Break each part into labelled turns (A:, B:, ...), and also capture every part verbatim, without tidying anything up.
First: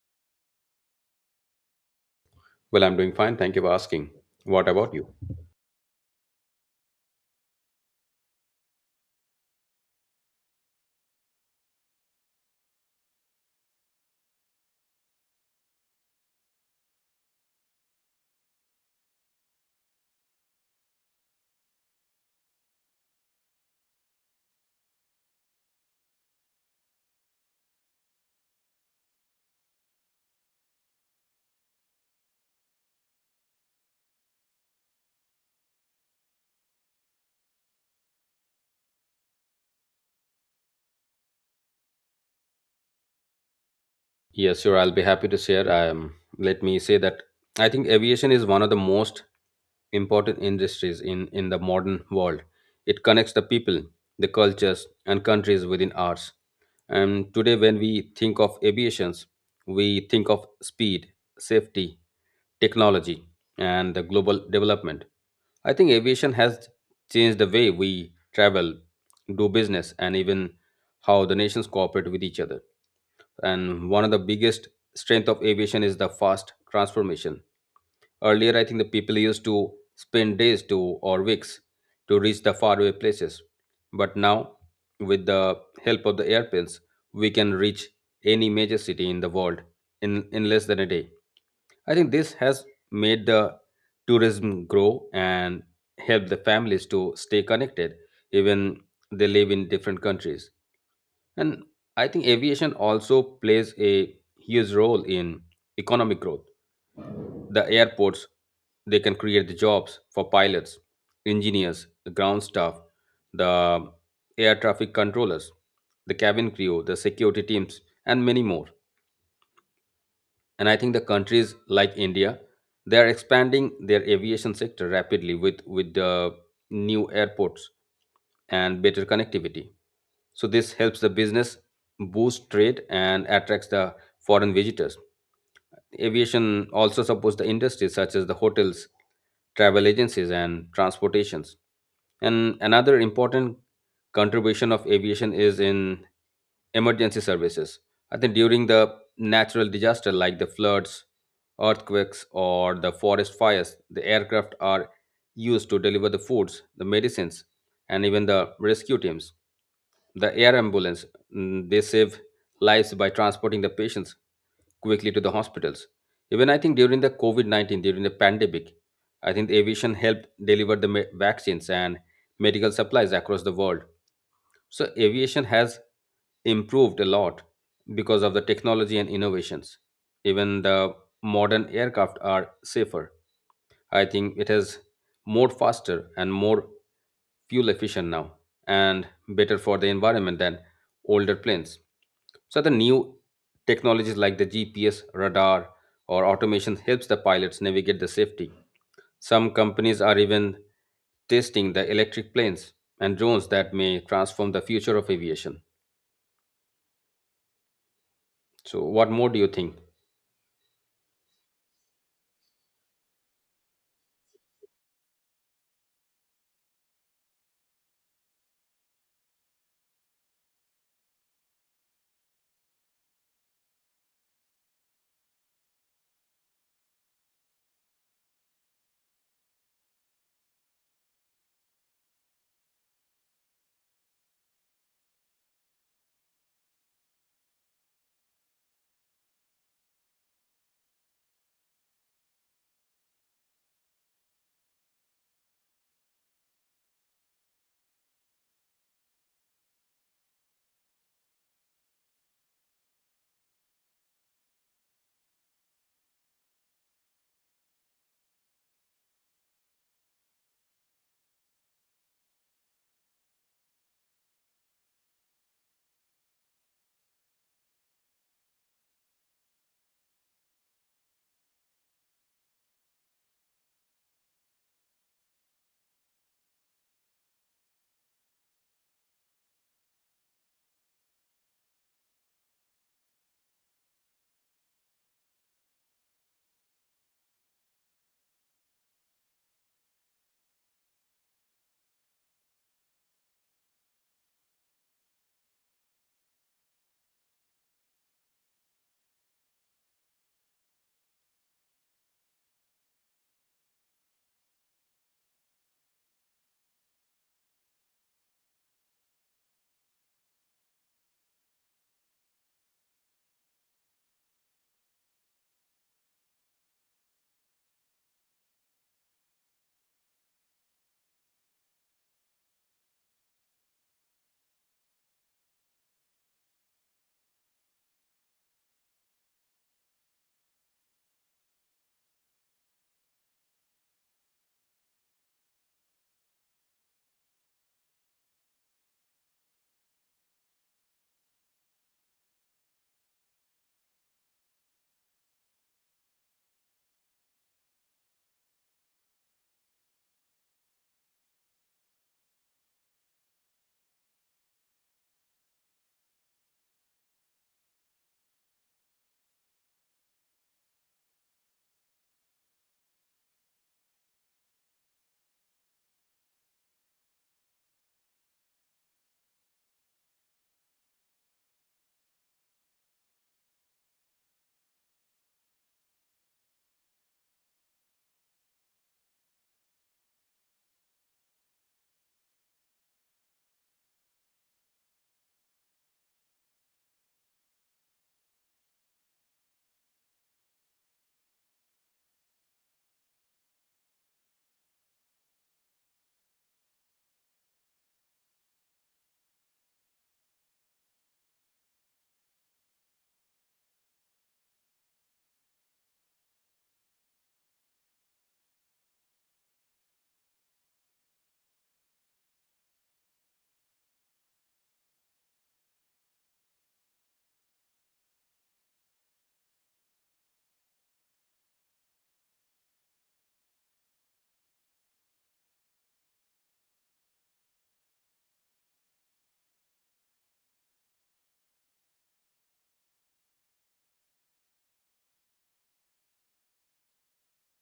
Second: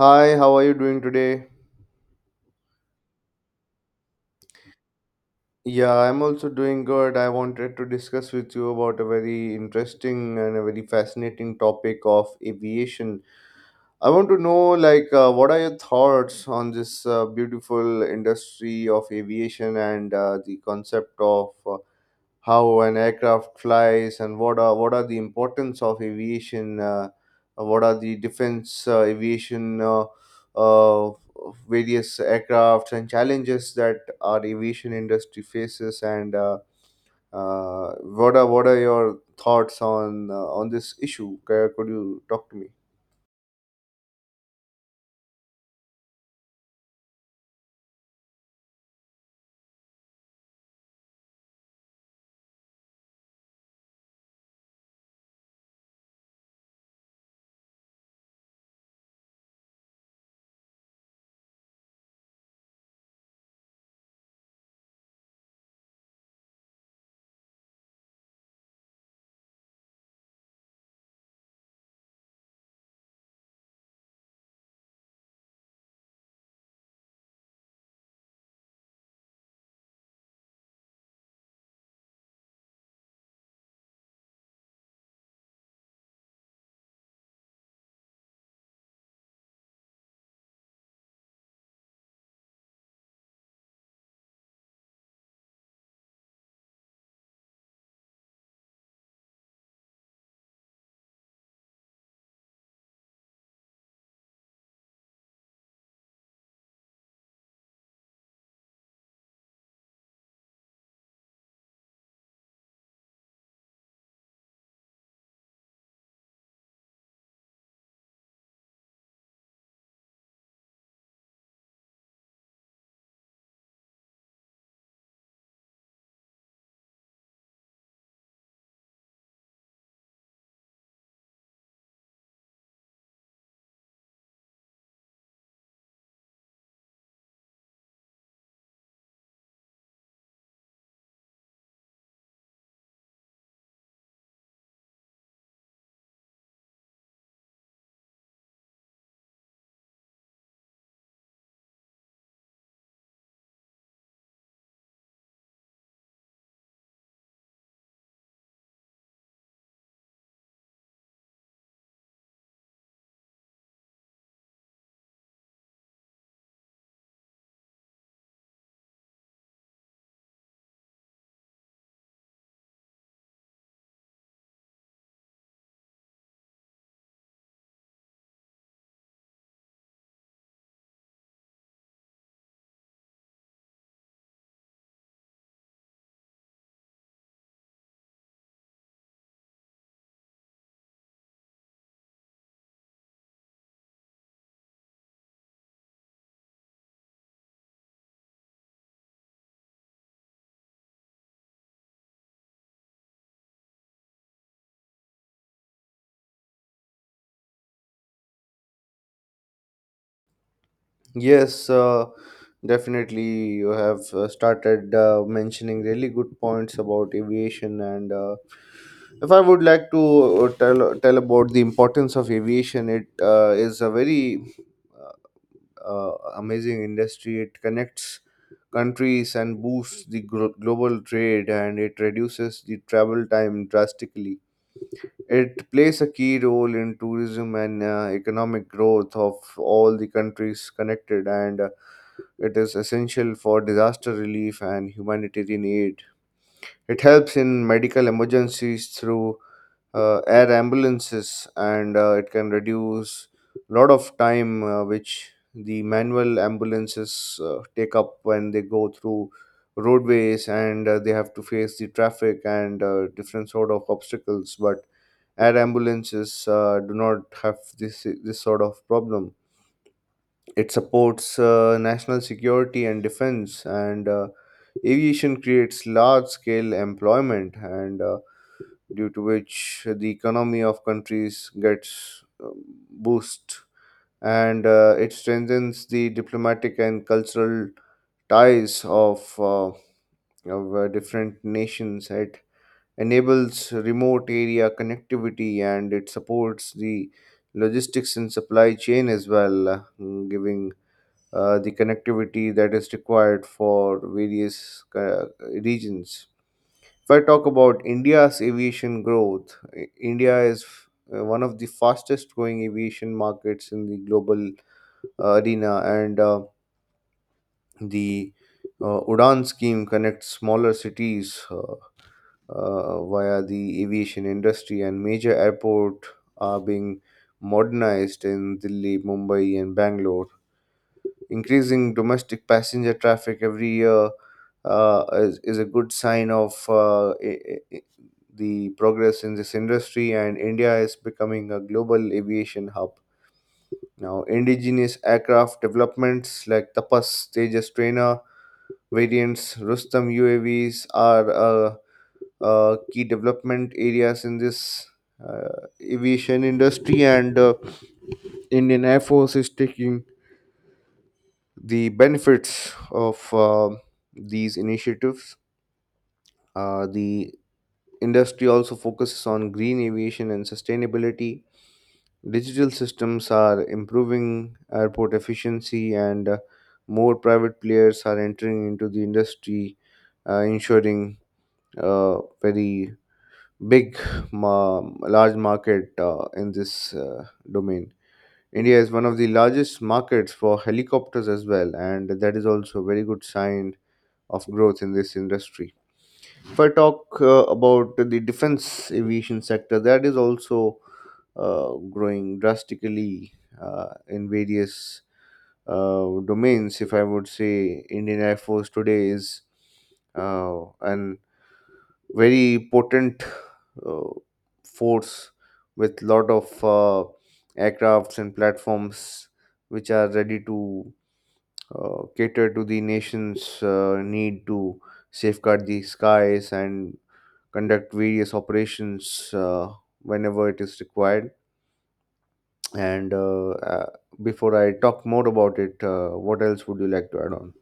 A: Hi, how are you doing today?
B: Well, I'm doing fine. Thank you for asking. What about you?
A: Yeah, I'm also doing good. I wanted to discuss with you about a very interesting and a very fascinating topic of aviation. I want to know, like, uh, what are your thoughts on this uh, beautiful industry of aviation, and uh, the concept of uh, how an aircraft flies, and what are what are the importance of aviation, uh, what are the defense uh, aviation uh, uh, various aircraft and challenges that our aviation industry faces, and uh, uh, what are what are your thoughts on uh, on this issue? Could could you talk to me?
B: Yes, sure. I'll be happy to share. Um, let me say that I think aviation is one of the most important industries in, in the modern world. It connects the people, the cultures, and countries within ours. And today, when we think of aviations, we think of speed, safety, technology, and the global development. I think aviation has changed the way we travel, do business, and even how the nations cooperate with each other. And one of the biggest strength of aviation is the fast transformation. Earlier, I think the people used to spend days to or weeks to reach the faraway places. But now, with the help of the airplanes, we can reach any major city in the world in, in less than a day. I think this has made the tourism grow and help the families to stay connected, even they live in different countries. And I think aviation also plays a huge role in economic growth. The airports, they can create the jobs for pilots, engineers, the ground staff, the air traffic controllers, the cabin crew, the security teams, and many more. And I think the countries like India, they are expanding their aviation sector rapidly with with uh, new airports and better connectivity. So this helps the business boost trade and attracts the foreign visitors. Aviation also supports the industries such as the hotels, travel agencies, and transportations. And another important contribution of aviation is in emergency services. I think during the natural disaster like the floods, earthquakes, or the forest fires, the aircraft are used to deliver the foods, the medicines, and even the rescue teams. The air ambulance, mm, they save lives by transporting the patients quickly to the hospitals. Even I think during the COVID nineteen, during the pandemic, I think the aviation helped deliver the me- vaccines and medical supplies across the world. So aviation has improved a lot because of the technology and innovations. Even the modern aircraft are safer. I think it is more faster and more fuel efficient now and better for the environment than older planes. So the new technologies like the G P S, radar, or automation helps the pilots navigate the safety, some companies are even testing the electric planes and drones that may transform the future of aviation. So, what more do you think?
A: Yes, uh, definitely. You have uh, started uh, mentioning really good points about aviation, and uh, if I would like to uh, tell tell about the importance of aviation, it uh, is a very, uh, uh, amazing industry. It connects countries and boosts the glo- global trade, and it reduces the travel time drastically. It plays a key role in tourism and uh, economic growth of all the countries connected, and uh, it is essential for disaster relief and humanitarian aid. It helps in medical emergencies through uh, air ambulances, and uh, it can reduce a lot of time, uh, which the manual ambulances uh, take up when they go through roadways, and uh, they have to face the traffic and uh, different sort of obstacles, but air ambulances uh, do not have this this sort of problem. It supports uh, national security and defense, and uh, aviation creates large scale employment, and uh, due to which the economy of countries gets um, boost, and uh, it strengthens the diplomatic and cultural ties of, uh, of uh, different nations. It enables remote area connectivity, and it supports the logistics and supply chain as well, uh, giving uh, the connectivity that is required for various uh, regions. If I talk about India's aviation growth, I- India is uh, one of the fastest growing aviation markets in the global uh, arena, and uh, the uh, Udan scheme connects smaller cities, uh, uh, via the aviation industry, and major airports are being modernized in Delhi, Mumbai, and Bangalore. Increasing domestic passenger traffic every year uh, is, is a good sign of uh, i- i- i- the progress in this industry, and India is becoming a global aviation hub. Now, indigenous aircraft developments like Tapas, Tejas trainer variants, Rustam U A Vs are, uh, uh, key development areas in this uh, aviation industry, and uh, Indian Air Force is taking the benefits of uh, these initiatives. Uh, the industry also focuses on green aviation and sustainability. Digital systems are improving airport efficiency, and uh, more private players are entering into the industry, uh, ensuring a very big, ma- large market uh, in this uh, domain. India is one of the largest markets for helicopters as well, and that is also a very good sign of growth in this industry. If I talk uh, about the defense aviation sector, that is also uh, growing drastically uh, in various uh, domains. If I would say, Indian Air Force today is uh, an very potent uh, force with lot of uh, aircrafts and platforms which are ready to uh, cater to the nation's uh, need to safeguard the skies and conduct various operations, uh, whenever it is required. And uh, uh, Before I talk more about it, uh, what else would you like to add on?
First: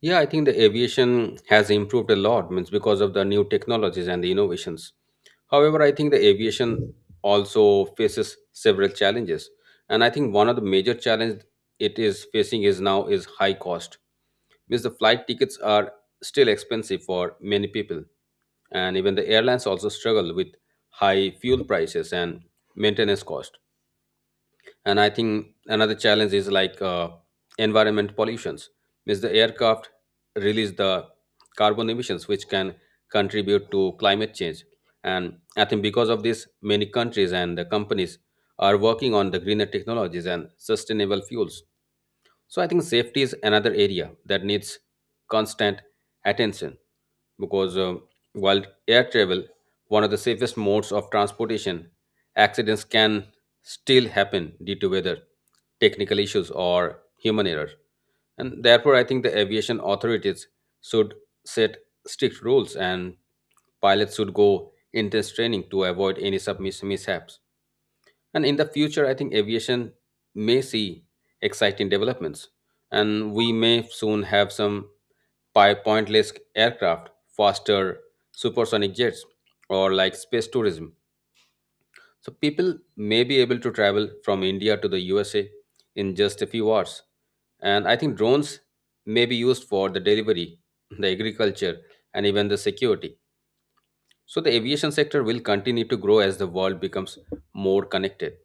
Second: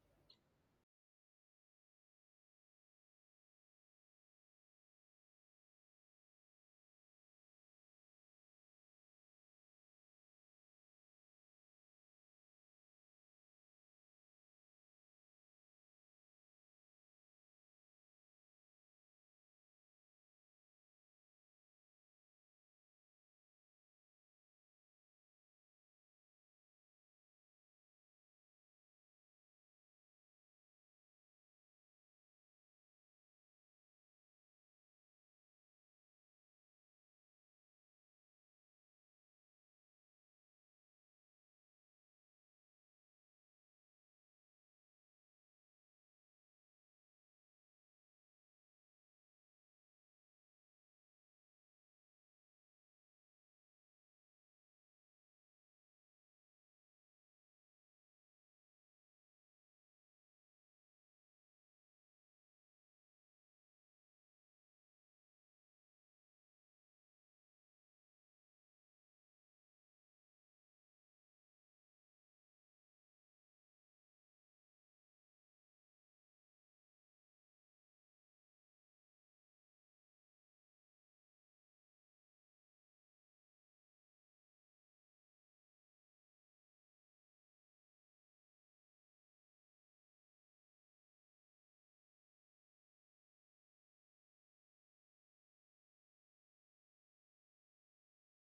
B: Yeah, I think the aviation has improved a lot, means because of the new technologies and the innovations. However, I think the aviation also faces several challenges, and I think one of the major challenge it is facing is now is high cost. Means the flight tickets are still expensive for many people, and even the airlines also struggle with high fuel prices and maintenance cost. And I think another challenge is like uh, environment pollutions, means the aircraft release the carbon emissions which can contribute to climate change. And I think because of this many countries and the companies are working on the greener technologies and sustainable fuels. So I think safety is another area that needs constant attention, because uh, while air travel, one of the safest modes of transportation, accidents can still happen due to weather, technical issues, or human error. And therefore, I think the aviation authorities should set strict rules and pilots should go intense training to avoid any sub mishaps. And in the future, I think aviation may see exciting developments, and we may soon have some pi- pointless aircraft, faster supersonic jets, or like space tourism. So people may be able to travel from India to the U S A in just a few hours. And I think drones may be used for the delivery, the agriculture, and even the security. So the aviation sector will continue to grow as the world becomes more connected.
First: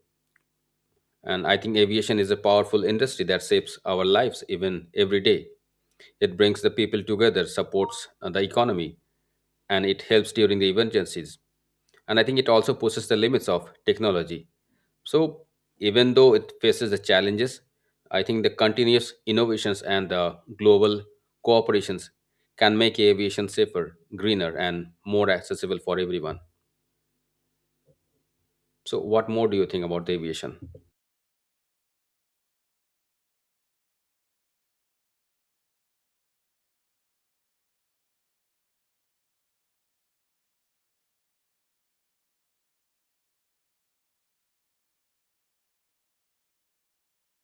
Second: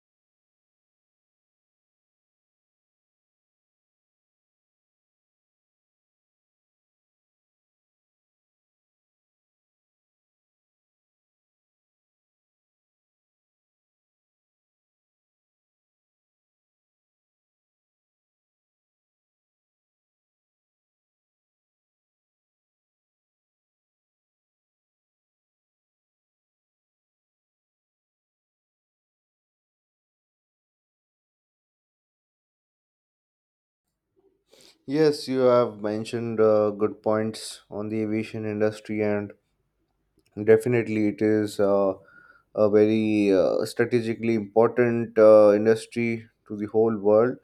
B: And I think aviation is a powerful industry that shapes our lives even every day. It brings the people together, supports uh, the economy, and it helps during the emergencies. And I think it also pushes the limits of technology. So, even though it faces the challenges, I think the continuous innovations and the global cooperations can make aviation safer, greener, and more accessible for everyone. So, what more do you think about the aviation?
A: Yes, you have mentioned uh, good points on the aviation industry, and definitely it is uh, a very uh, strategically important uh, industry to the whole world.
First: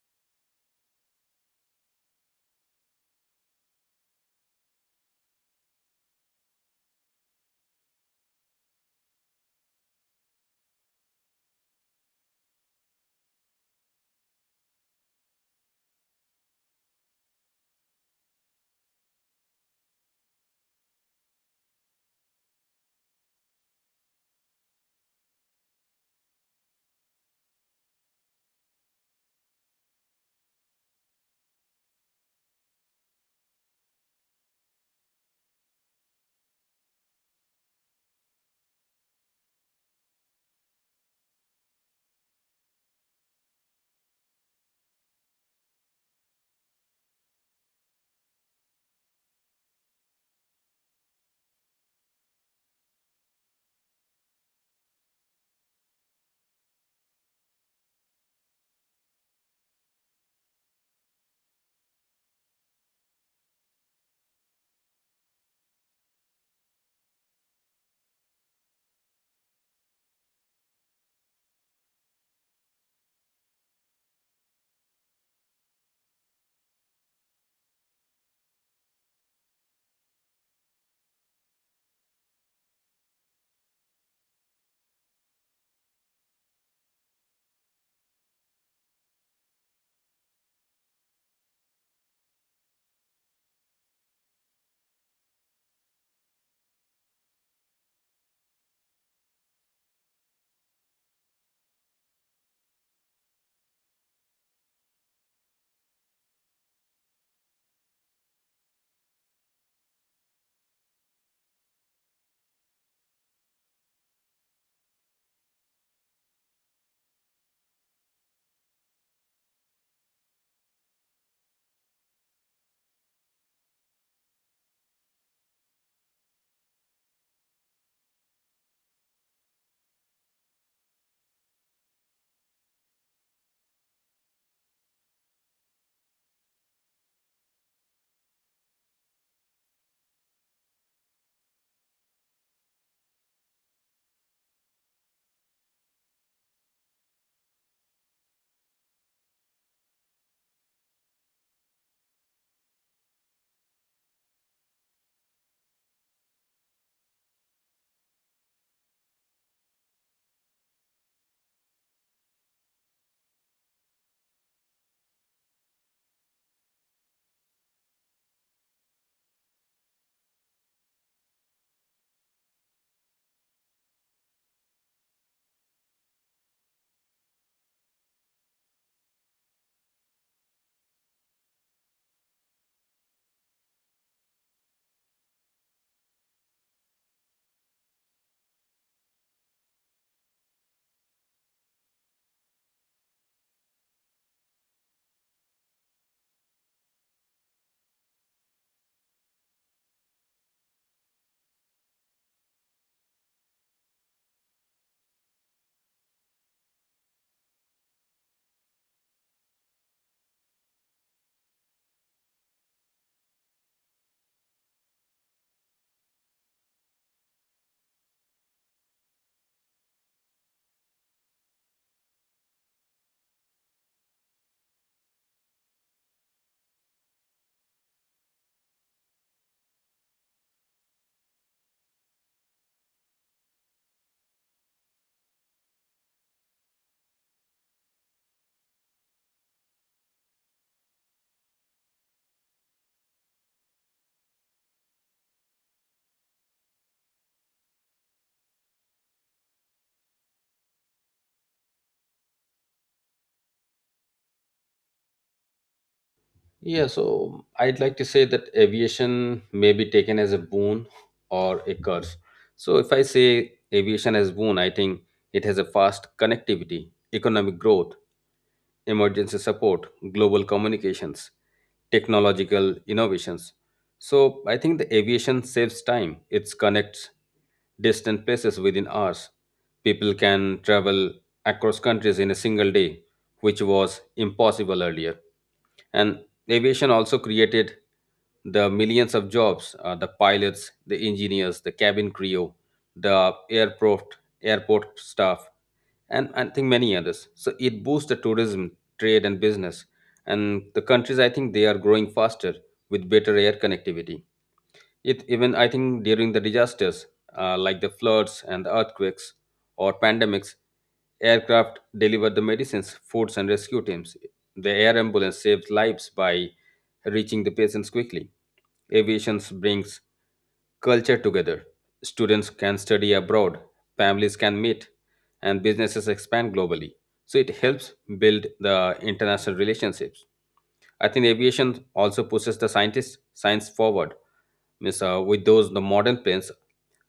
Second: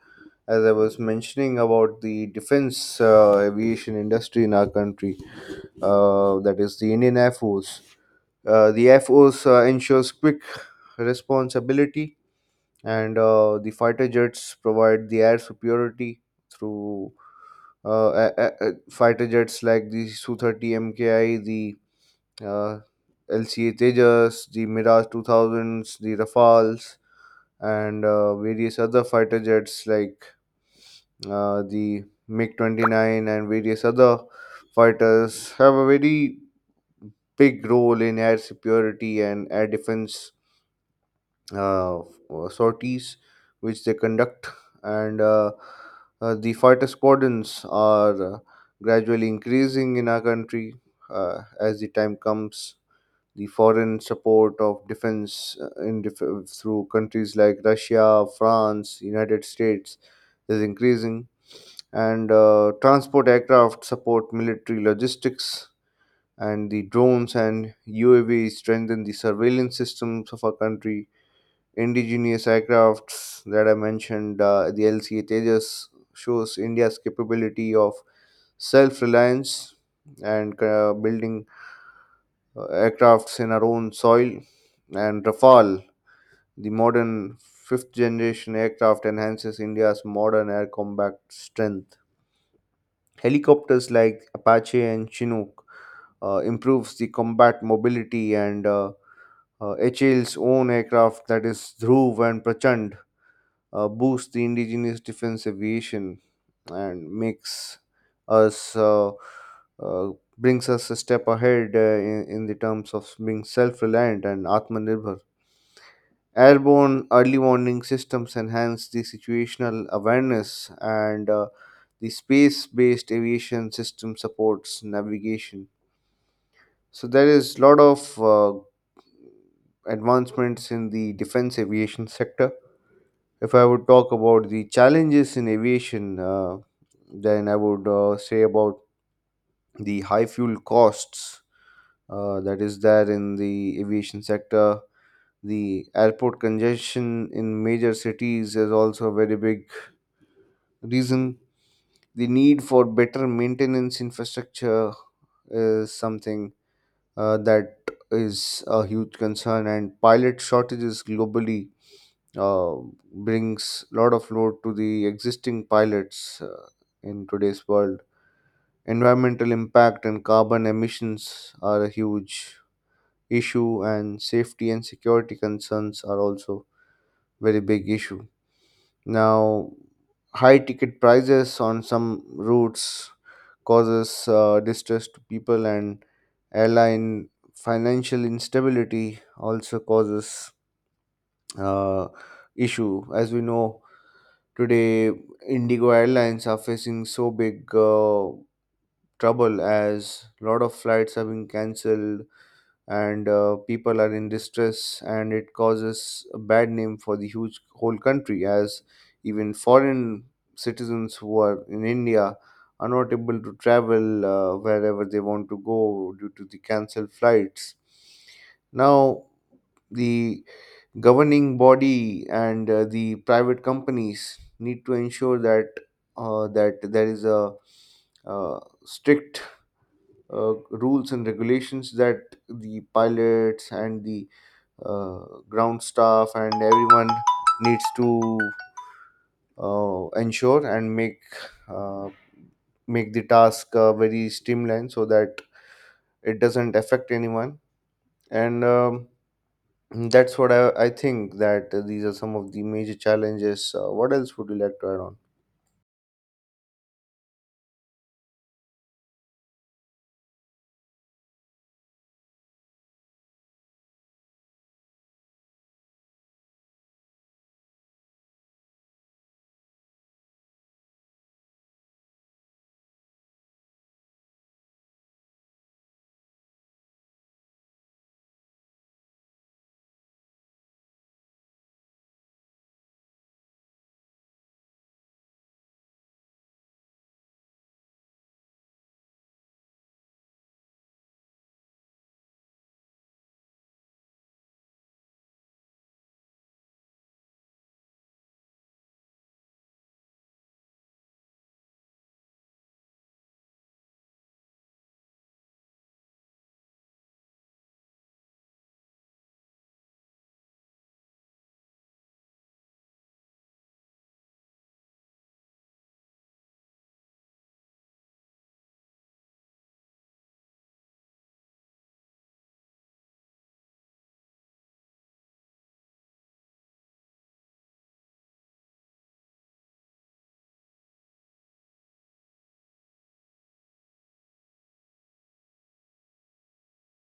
A: As I was mentioning about the defense uh, aviation industry in our country, uh, that is the Indian Air Force. Uh, the Air Force uh, ensures quick responsibility, and uh, the fighter jets provide the air superiority through uh, a- a- a- fighter jets like the Su thirty M K I, the uh, L C A Tejas, the Mirage two thousands, the Rafales, and uh, various other fighter jets like uh, the MiG twenty-nine, and various other fighters have a very big role in air security and air defense uh, sorties which they conduct, and, uh, uh, the fighter squadrons are uh, gradually increasing in our country uh, as the time comes. The foreign support of defense, uh, in dif- through countries like Russia, France, United States is increasing, and uh, transport aircraft support military logistics, and the drones and U A V strengthen the surveillance systems of our country. Indigenous aircrafts that I mentioned, uh, the L C A Tejas, shows India's capability of self reliance, and uh, building uh, aircrafts in our own soil. And Rafale, the modern fifth generation aircraft, enhances India's modern air combat strength. Helicopters like Apache and Chinook uh, improves the combat mobility, and uh, uh, hal's own aircraft, that is Dhruv and Prachand, uh, boost the indigenous defense aviation, and makes us uh, uh, brings us a step ahead, uh, in, in the terms of being self-reliant and atmanirbhar. Airborne early warning systems enhance the situational awareness, and uh, the space-based aviation system supports navigation. So there is a lot of uh, advancements in the defense aviation sector. If I would talk about the challenges in aviation, uh, then I would uh, say about the high fuel costs uh, that is there in the aviation sector. The airport congestion in major cities is also a very big reason. The need for better maintenance infrastructure is something, uh, that is a huge concern, and pilot shortages globally uh, brings lot of load to the existing pilots uh, in today's world. Environmental impact and carbon emissions are a huge issue, and safety and security concerns are also very big issue. Now, high ticket prices on some routes causes uh, distress to people, and airline financial instability also causes uh, issue. As we know today, Indigo Airlines are facing so big uh, trouble, as a lot of flights have been cancelled and uh, people are in distress, and it causes a bad name for the huge whole country, as even foreign citizens who are in India are not able to travel uh, wherever they want to go due to the cancelled flights. Now, the governing body and uh, the private companies need to ensure that, uh, that there is a uh, strict uh, rules and regulations, that the pilots and the uh, ground staff and everyone needs to uh, ensure and make uh, make the task uh, very streamlined so that it doesn't affect anyone, and um, Mm, that's what I, I, think that, uh, these are some of the major challenges. Uh, what else would you like to add on?
B: Yeah, so I'd like to say that aviation may be taken as a boon or a curse. So if I say aviation as boon, I think it has a fast connectivity, economic growth, emergency support, global communications, technological innovations. So I think the aviation saves time. It connects distant places within hours. People can travel across countries in a single day, which was impossible earlier. And aviation also created the millions of jobs, uh, the pilots, the engineers, the cabin crew, the airport, airport staff, and I think many others. So it boosts the tourism, trade, and business. And the countries, I think, they are growing faster with better air connectivity. It even, I think, during the disasters uh, like the floods and the earthquakes or pandemics, aircraft delivered the medicines, foods, and rescue teams. The air ambulance saved lives by reaching the patients quickly. Aviation brings culture together. Students can study abroad, families can meet, and businesses expand globally. So it helps build the international relationships. I think aviation also pushes the scientists science forward. Means, uh, with those the modern planes,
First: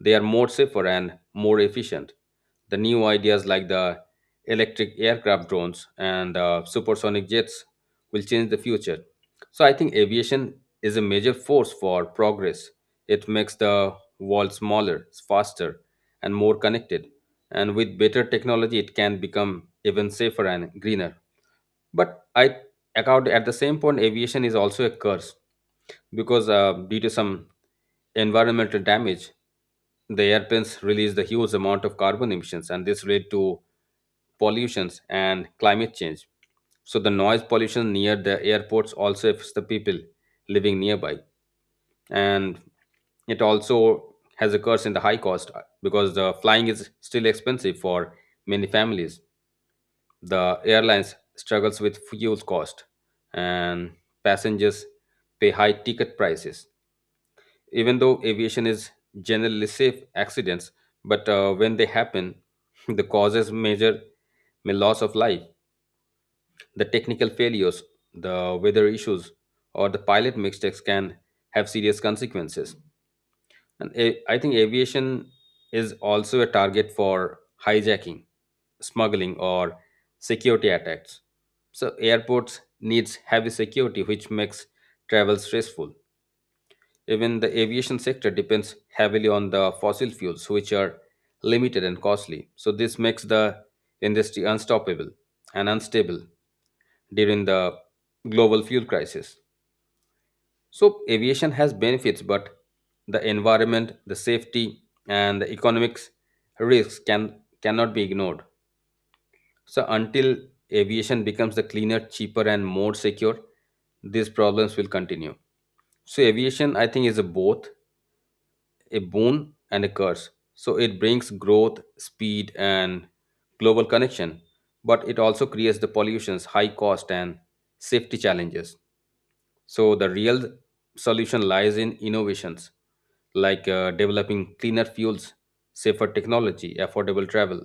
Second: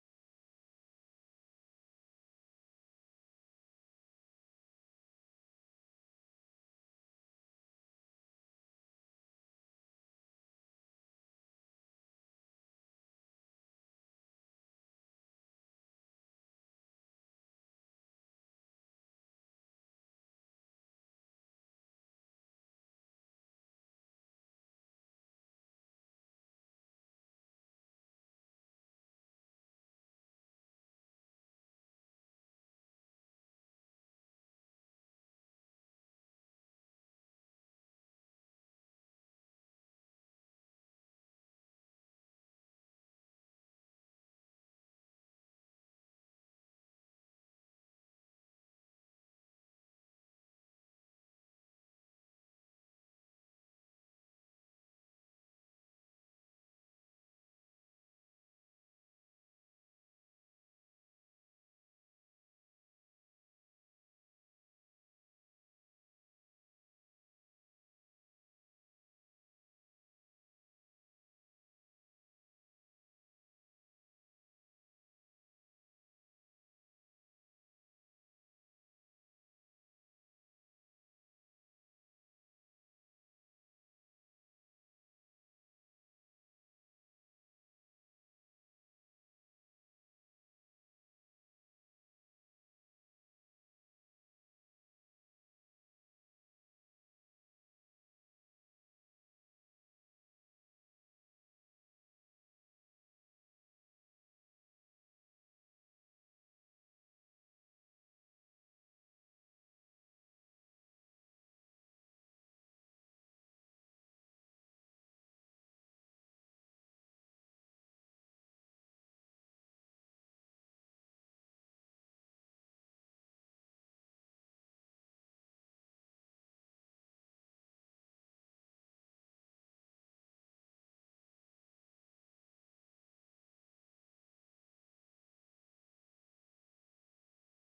B: they are more safer and more efficient. The new ideas like the electric aircraft drones and uh, supersonic jets will change the future. So I think aviation is a major force for progress. It makes the world smaller, faster, and more connected. And with better technology, it can become even safer and greener. But I account at the same point, aviation is also a curse because uh, due to some environmental damage, the airplanes release the huge amount of carbon emissions, and this led to pollutions and climate change. So the noise pollution near the airports also affects the people living nearby, and it also has a curse in the high cost, uh, because the flying is still expensive for many families. The airlines struggles with fuel cost, and passengers pay high ticket prices. Even though aviation is generally safe accidents, but uh, when they happen the causes major may loss of life, the technical failures, the weather issues, or the pilot mistakes can have serious consequences. And a- I think aviation is also a target for hijacking, smuggling, or security attacks. So airports needs heavy security, which makes travel stressful. Even the aviation sector depends heavily on the fossil fuels, which are limited and costly. So this makes the industry unstoppable and unstable during the global fuel crisis. So, aviation has benefits, but the environment, the safety, and the economics risks can cannot be ignored. So, until aviation becomes the cleaner, cheaper, and more secure, these problems will continue. So, aviation, I think, is a both a boon and a curse. So, it brings growth, speed, and global connection, but it also creates the pollutions, high cost, and safety challenges. So the real solution lies in innovations like uh, developing cleaner fuels, safer technology, affordable travel.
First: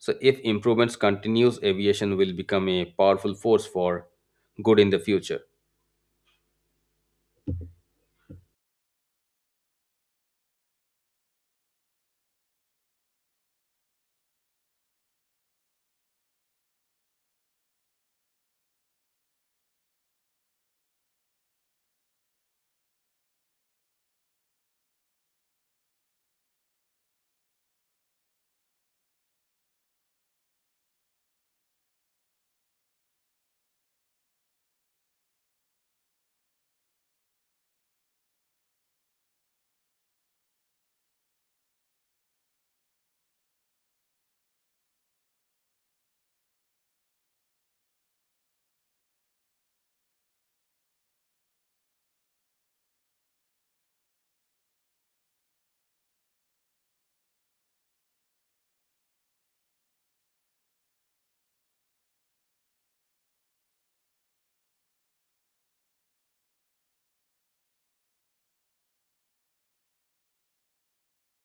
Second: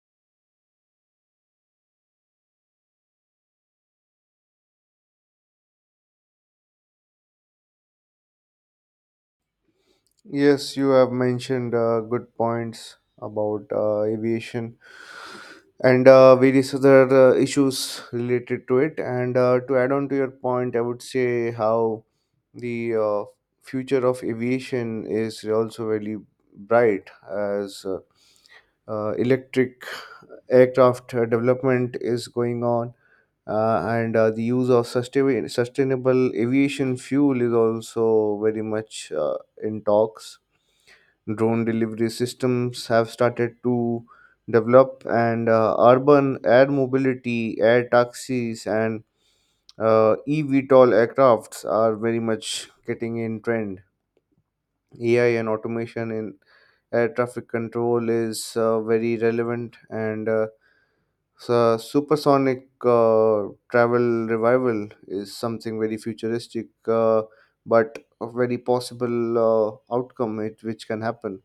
B: So if improvements continues, aviation will become a powerful force for good in the future.
A: Yes, you have mentioned uh, good points about uh, aviation, and uh, various other uh, issues related to it. And uh, to add on to your point, I would say how the uh, future of aviation is also very bright, as uh, uh, electric aircraft uh, development is going on, uh, and uh, the use of sustain- sustainable aviation fuel is also very much uh, in talks. Drone delivery systems have started to develop, and uh, urban air mobility, air taxis, and uh, eVTOL aircrafts are very much getting in trend. A I and automation in air traffic control is uh, very relevant, and uh, so, supersonic uh, travel revival is something very futuristic, uh, but a very possible uh, outcome, it, which can happen.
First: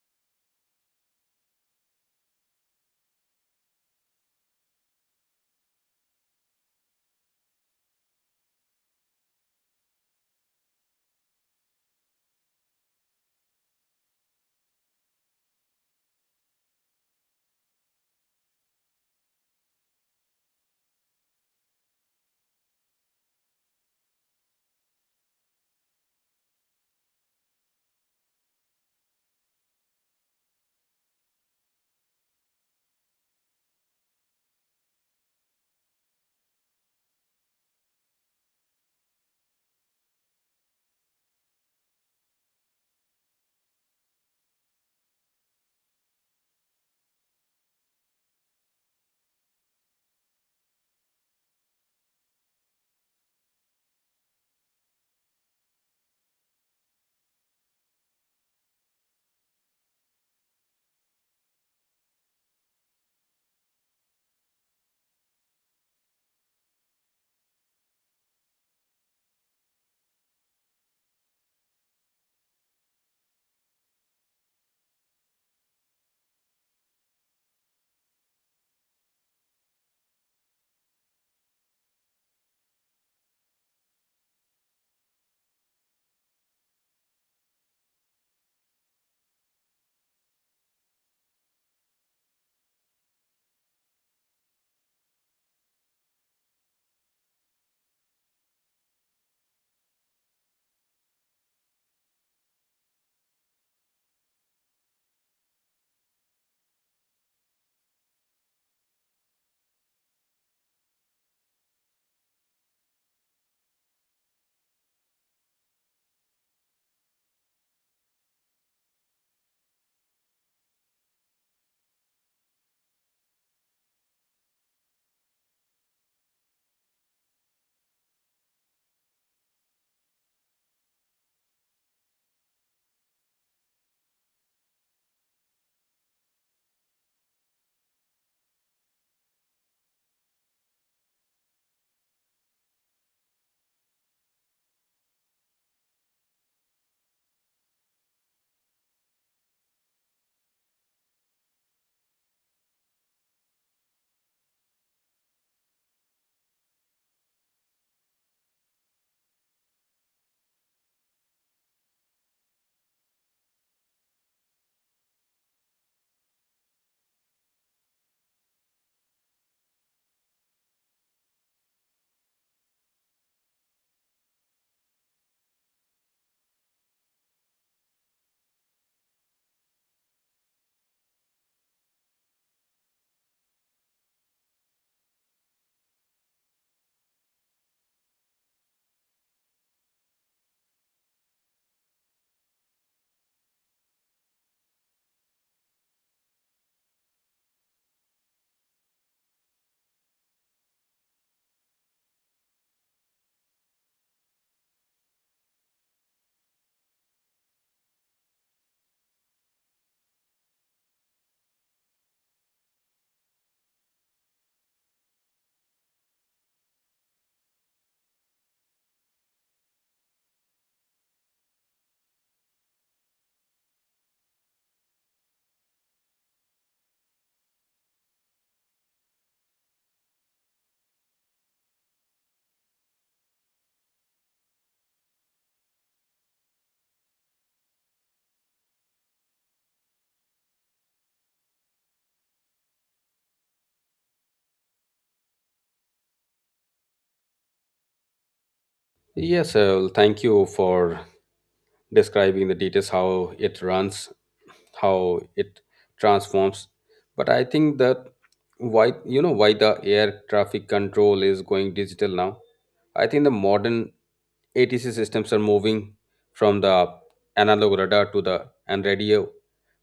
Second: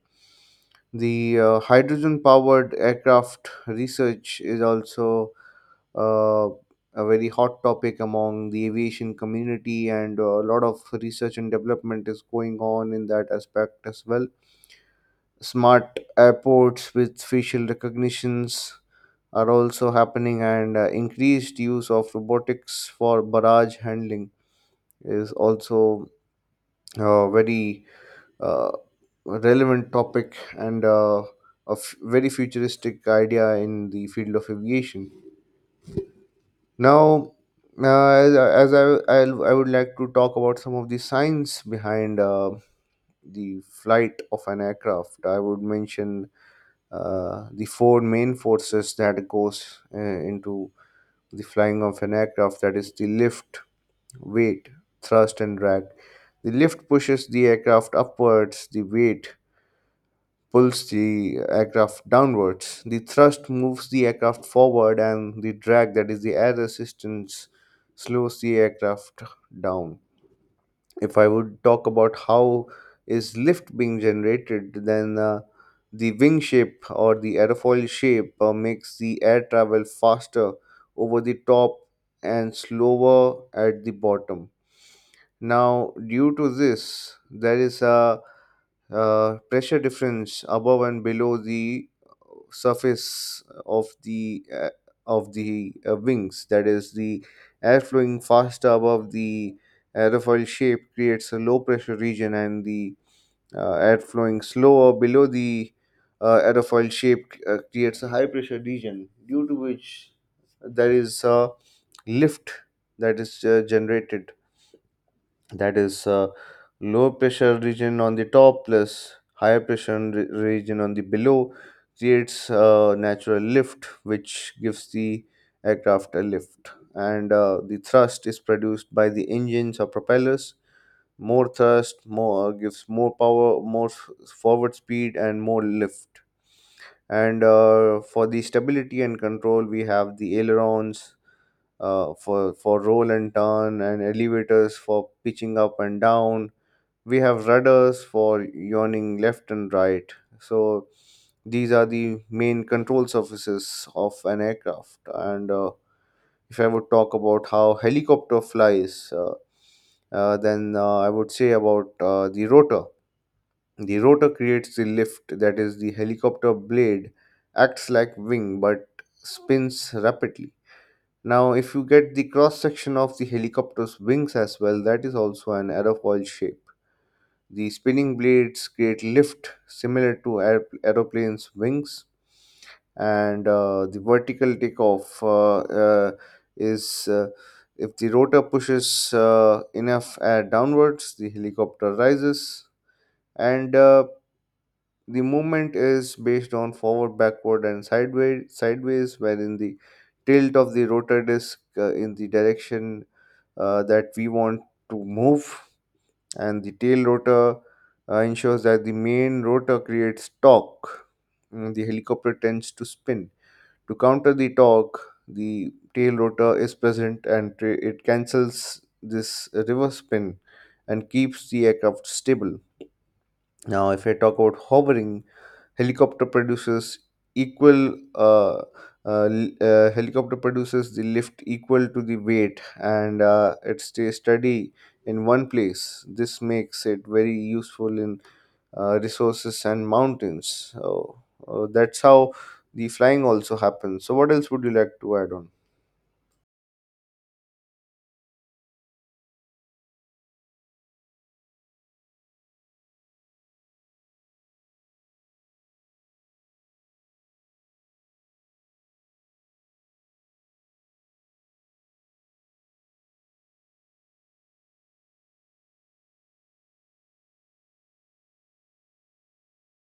A: The uh, hydrogen powered aircraft research is also uh, a very hot topic among the aviation community, and uh, a lot of research and development is going on in that aspect as well. Smart airports with facial recognitions are also happening, and uh, increased use of robotics for barrage handling is also a very uh, relevant topic, and uh, a f- very futuristic idea in the field of aviation. Now, uh, as, as I, I'll, I would like to talk about some of the science behind uh, the flight of an aircraft. I would mention uh, the four main forces that goes uh, into the flying of an aircraft, that is the lift, weight, thrust, and drag. The lift pushes the aircraft upwards, the weight pulls the aircraft downwards, the thrust moves the aircraft forward, and the drag, that is the air resistance, slows the aircraft down. If I would talk about how is lift being generated, then, uh, the wing shape or the aerofoil shape uh, makes the air travel faster over the top and slower at the bottom. Now, due to this, there is a uh, pressure difference above and below the surface of the uh, of the uh, wings. That is, the air flowing faster above the aerofoil shape creates a low pressure region, and the uh, air flowing slower below the uh, aerofoil shape uh, creates a high pressure region, due to which there is a lift that is uh, generated. That is uh, low pressure region on the top plus higher pressure re- region on the below creates a natural lift which gives the aircraft a lift. And uh, the thrust is produced by the engines or propellers. More thrust more gives more power more s- forward speed and more lift. And uh, for the stability and control we have the ailerons uh, for for roll and turn, and elevators for pitching up and down. We have rudders for yawning left and right. So these are the main control surfaces of an aircraft. And uh, if I would talk about how helicopter flies, uh, uh, then uh, I would say about uh, the rotor. The rotor creates the lift, that is, the helicopter blade acts like wing but spins rapidly. Now, if you get the cross section of the helicopter's wings as well, that is also an aerofoil shape. The spinning blades create lift similar to aer- aeroplanes' wings, and uh, the vertical takeoff uh, uh, is uh, if the rotor pushes uh, enough air downwards, the helicopter rises. And uh, the movement is based on forward, backward, and sideways. Sideways, wherein the tilt of the rotor disc uh, in the direction uh, that we want to move, and the tail rotor uh, ensures that the main rotor creates torque. Mm, the helicopter tends to spin. To counter the torque, the tail rotor is present and tra- it cancels this reverse spin and keeps the aircraft stable. Now, if I talk about hovering, helicopter produces equal uh, uh, l- uh, helicopter produces the lift equal to the weight, and uh, it stays steady in one place. This makes it very useful in uh, resources and mountains. So uh, that's how the flying also happens. So what else would you like to add on?
B: Yes, uh, thank you for describing the details how it runs, how it transforms. But I think that, why you know why the air traffic control is going digital now. I think the modern ATC systems are moving from the analog radar to the and radio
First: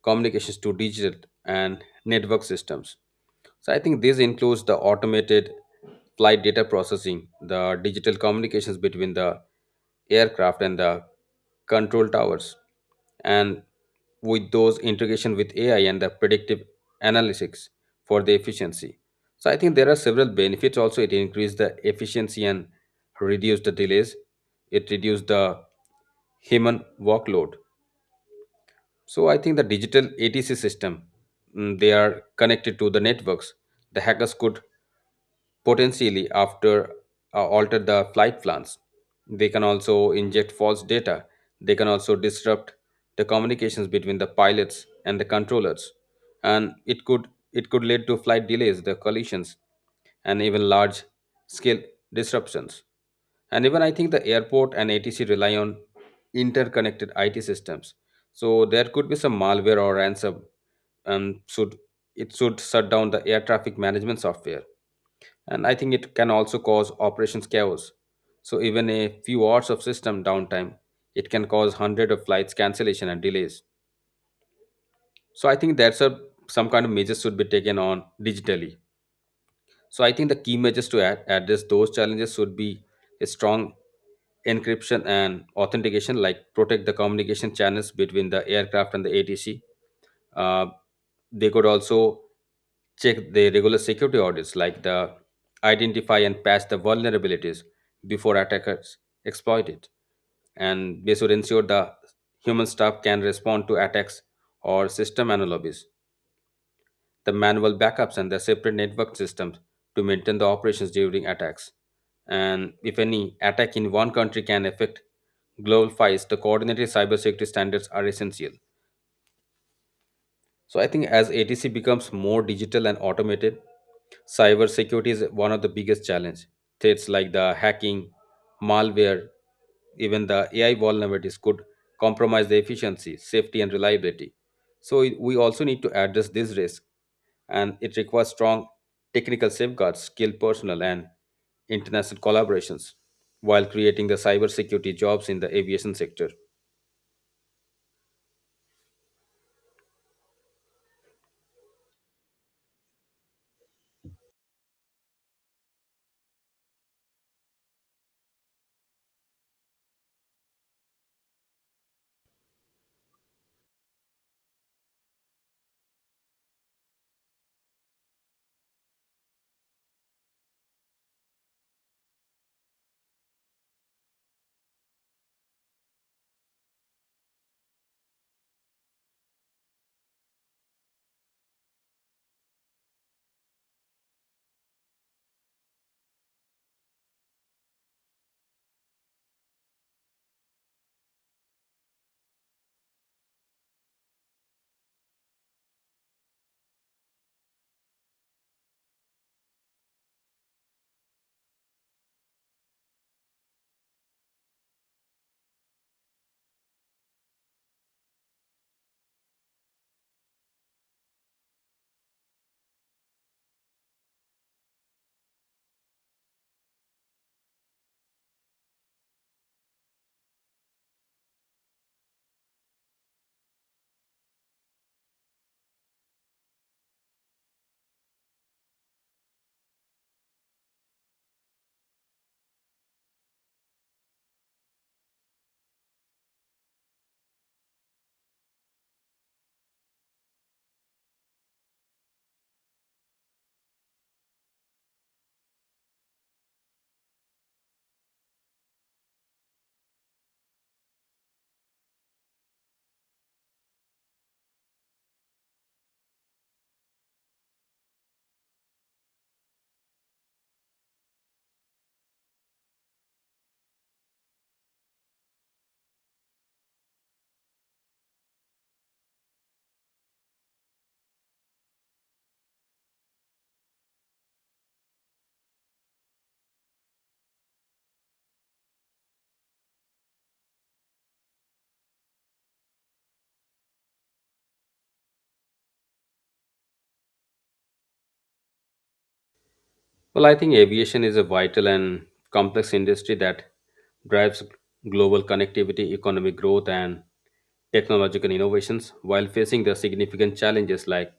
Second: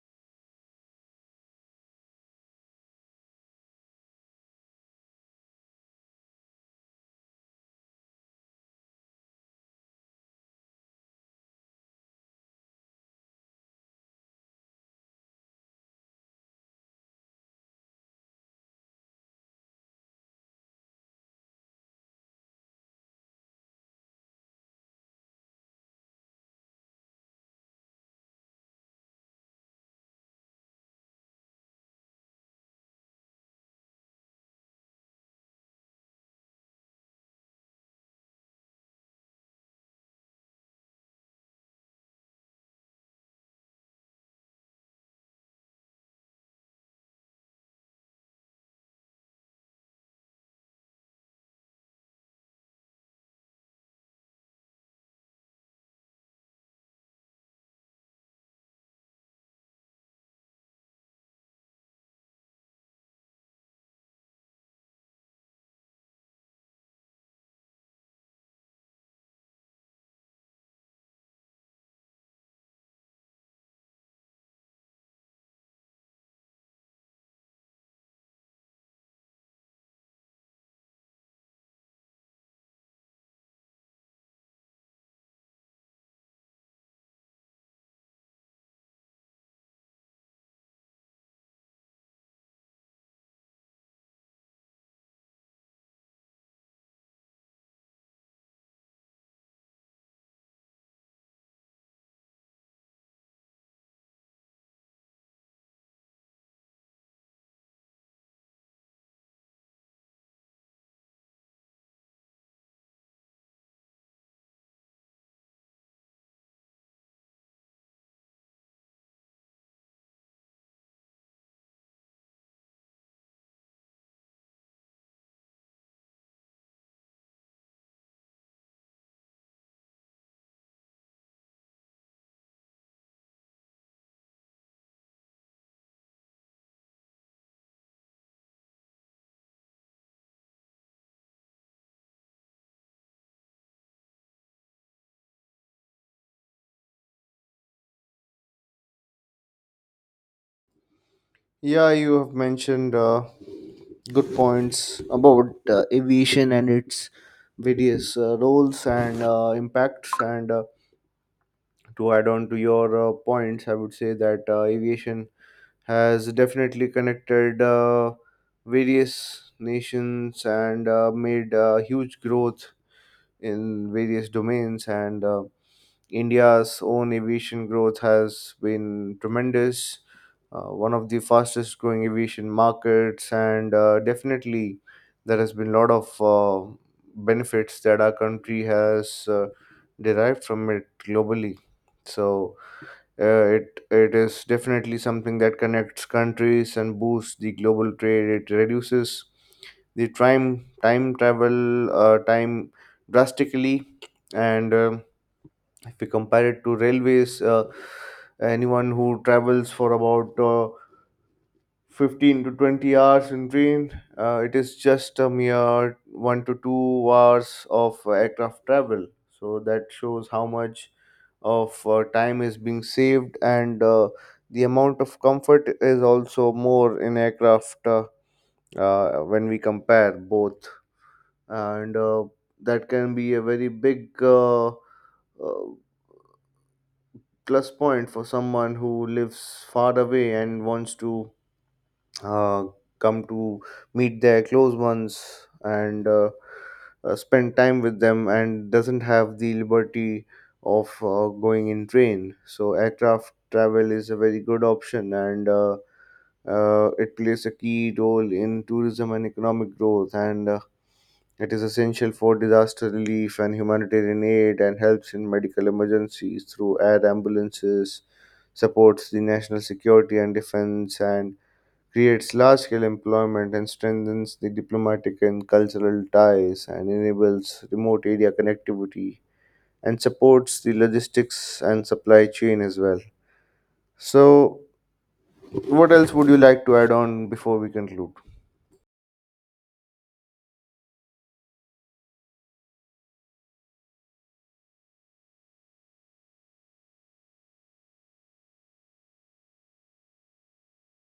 B: communications to digital and network systems. So I think this includes the automated flight data processing, the digital communications between the aircraft and the control towers, and with those integration with A I and the predictive analytics for the efficiency. So I think there are several benefits also. It increased the efficiency and reduced the delays. It reduced the human workload. So I think the digital A T C system, mm, they are connected to the networks. The hackers could potentially after uh, alter the flight plans. They can also inject false data. They can also disrupt the communications between the pilots and the controllers, and it could it could lead to flight delays, the collisions, and even large scale disruptions. And even I think the airport and A T C rely on interconnected I T systems. So there could be some malware or ransom, and should it should shut down the air traffic management software. And I think it can also cause operations chaos. So even a few hours of system downtime, it can cause hundred of flights cancellation and delays. So I think that's a, some kind of measures should be taken on digitally. So I think the key measures to ad- address those challenges should be a strong encryption and authentication, like protect the communication channels between the aircraft and the ATC. They could also check the regular security audits, like the identify and patch the vulnerabilities before attackers exploit it. And they should ensure the human staff can respond to attacks or system anomalies, the manual backups and the separate network systems to maintain the operations during attacks. And if any attack in one country can affect global fights, the coordinated cybersecurity standards are essential. So I think as A T C becomes more digital and automated, cybersecurity is one of the biggest challenge. Threats like the hacking, malware, even the A I vulnerabilities could compromise the efficiency, safety, and reliability. So it- we also need to address this risk, and it requires strong technical safeguards, skilled personnel, and international collaborations while creating the cybersecurity jobs in the aviation sector.
A: Yeah, you have mentioned uh, good points about uh, aviation and its various uh, roles and uh, impacts, and uh, to add on to your uh, points, I would say that uh, aviation has definitely connected uh, various nations and uh, made uh, huge growth in various domains. And uh, India's own aviation growth has been tremendous, uh, one of the fastest growing aviation markets, and uh, definitely there has been a lot of uh, benefits that our country has uh, derived from it globally. So, uh, it it is definitely something that connects countries and boosts the global trade. It reduces the time time travel uh, time drastically. And um if we compare it to railways, uh, anyone who travels for about uh, fifteen to twenty hours in train, uh, it is just a mere one to two hours of aircraft travel. So that shows how much of uh, time is being saved, and uh, the amount of comfort is also more in aircraft uh, uh, when we compare both. And uh, that can be a very big uh, uh, plus point for someone who lives far away and wants to uh, come to meet their close ones and uh, uh, spend time with them and doesn't have the liberty of uh, going in train. So aircraft travel is a very good option, and uh, uh, it plays a key role in tourism and economic growth, and uh, it is essential for disaster relief and humanitarian aid and helps in medical emergencies through air ambulances, supports the national security and defense and creates large scale employment and strengthens the diplomatic and cultural ties and enables remote area connectivity and supports the logistics and supply chain as well. So, what else would you like to add on before we conclude?
B: Well, I think aviation is a vital and complex industry that drives global connectivity, economic growth, and technological innovations while facing the significant challenges like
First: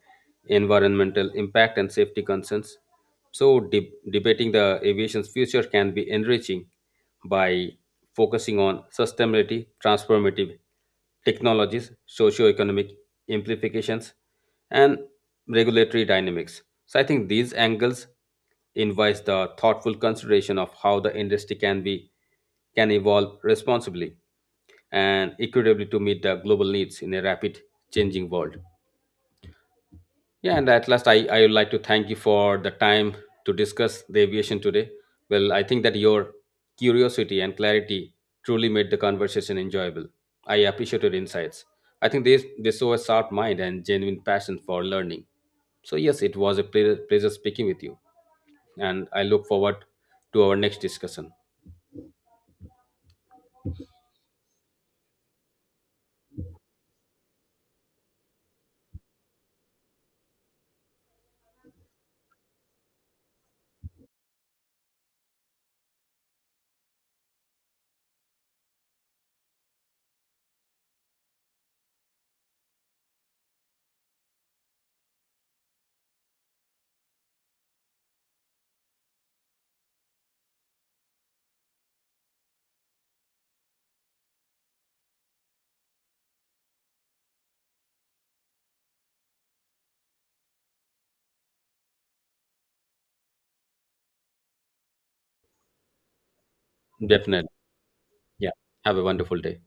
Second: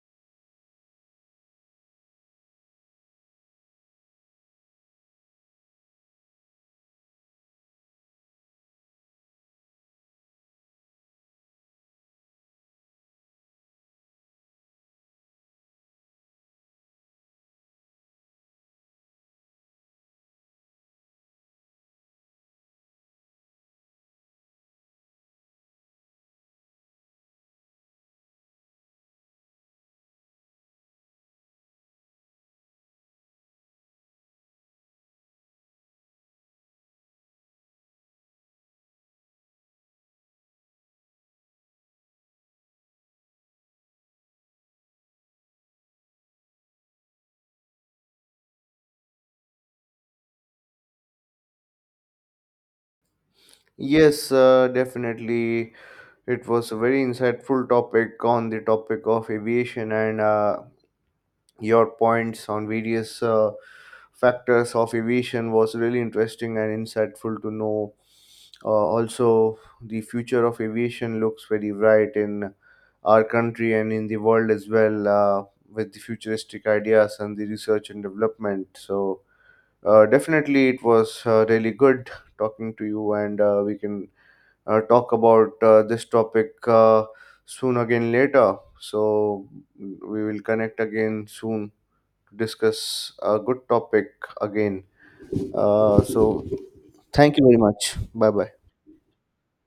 B: environmental impact and safety concerns. So, de- debating the aviation's future can be enriching by focusing on sustainability, transformative technologies, socio-economic implications, and regulatory dynamics. So I think these angles invites the thoughtful consideration of how the industry can be can evolve responsibly and equitably to meet the global needs in a rapid changing world. Yeah, and at last, I, I would like to thank you for the time to discuss the aviation today. Well, I think that your curiosity and clarity truly made the conversation enjoyable. I appreciate your insights. I think they, they show a sharp mind and genuine passion for learning. So, yes, it was a pleasure, pleasure speaking with you. And I look forward to our next discussion.
A: Yes, uh, definitely. It was a very insightful topic on the topic of aviation, and uh, your points on various uh, factors of aviation was really interesting and insightful to know. Uh, also, the future of aviation looks very bright in our country and in the world as well, uh, with the futuristic ideas and the research and development. So, uh, definitely, it was uh, really good talking to you, and uh, we can uh, talk about uh, this topic uh, soon again later. So, we will connect again soon to discuss a good topic again. Uh, so, thank you
B: Definitely.
A: very much. Bye
B: Yeah.
A: bye.
B: Have a wonderful day.